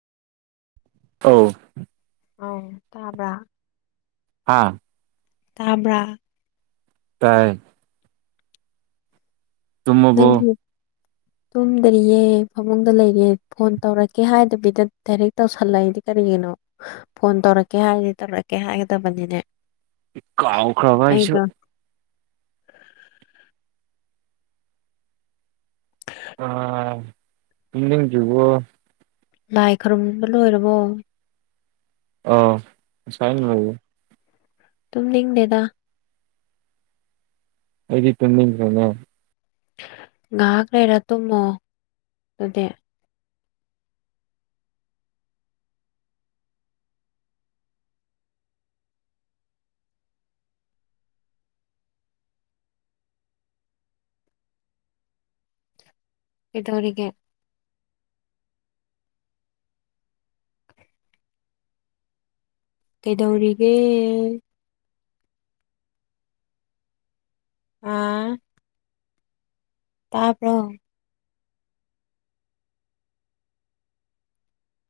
ꯑꯧ ꯑꯥꯎ ꯇꯥꯕ꯭ꯔꯥ ꯍꯥꯥ ꯇꯥꯕ꯭ꯔ ꯇꯥꯏꯌꯦ ꯇꯨꯝꯃꯕꯣ ꯅꯪꯒꯤ ꯇꯨꯝꯗꯔꯤꯌꯦ ꯐꯃꯨꯡꯗ ꯂꯩꯔꯦ ꯐꯣꯟ ꯇꯧꯔꯛꯀꯦ ꯍꯥꯏꯗꯕꯤꯗ ꯗꯥꯏꯔꯦꯛ ꯇꯧꯁꯜꯂꯛꯏꯗꯤ ꯀꯔꯤ ꯒꯤꯅꯣ ꯐꯣꯟ ꯇꯧꯔꯛꯀꯦ ꯍꯥꯏꯔꯗꯤ ꯇꯧꯔꯛꯀꯦ ꯍꯥꯏꯒꯗꯕꯅꯤꯅꯦ ꯀꯥꯎꯈ꯭ꯔꯕ ꯑꯩꯁꯨ ꯑꯩꯗꯣ [inaudible] ꯑꯥ ꯇꯨꯝꯅꯤꯡꯗ꯭ꯔꯤꯕꯣ ꯂꯥꯏ ꯈꯨꯔꯨꯝꯕ ꯂꯣꯏꯔꯕꯣ ꯑꯥ ꯉꯁꯥꯏꯅ ꯂꯣꯏꯔꯦ ꯇꯨꯝꯅꯤꯡꯗꯦꯗ ꯑꯩꯗꯤ ꯇꯨꯝꯅꯤꯡꯕꯅ ꯉꯥꯛ ꯂꯩꯔ ꯇꯨꯝꯃꯣ ꯗꯨꯗꯤ ꯀꯩꯗꯧꯔꯤꯒꯦ ꯀꯩꯗꯧꯔꯤꯒꯦ ꯑꯥ ꯇꯥꯕ꯭ꯔꯣ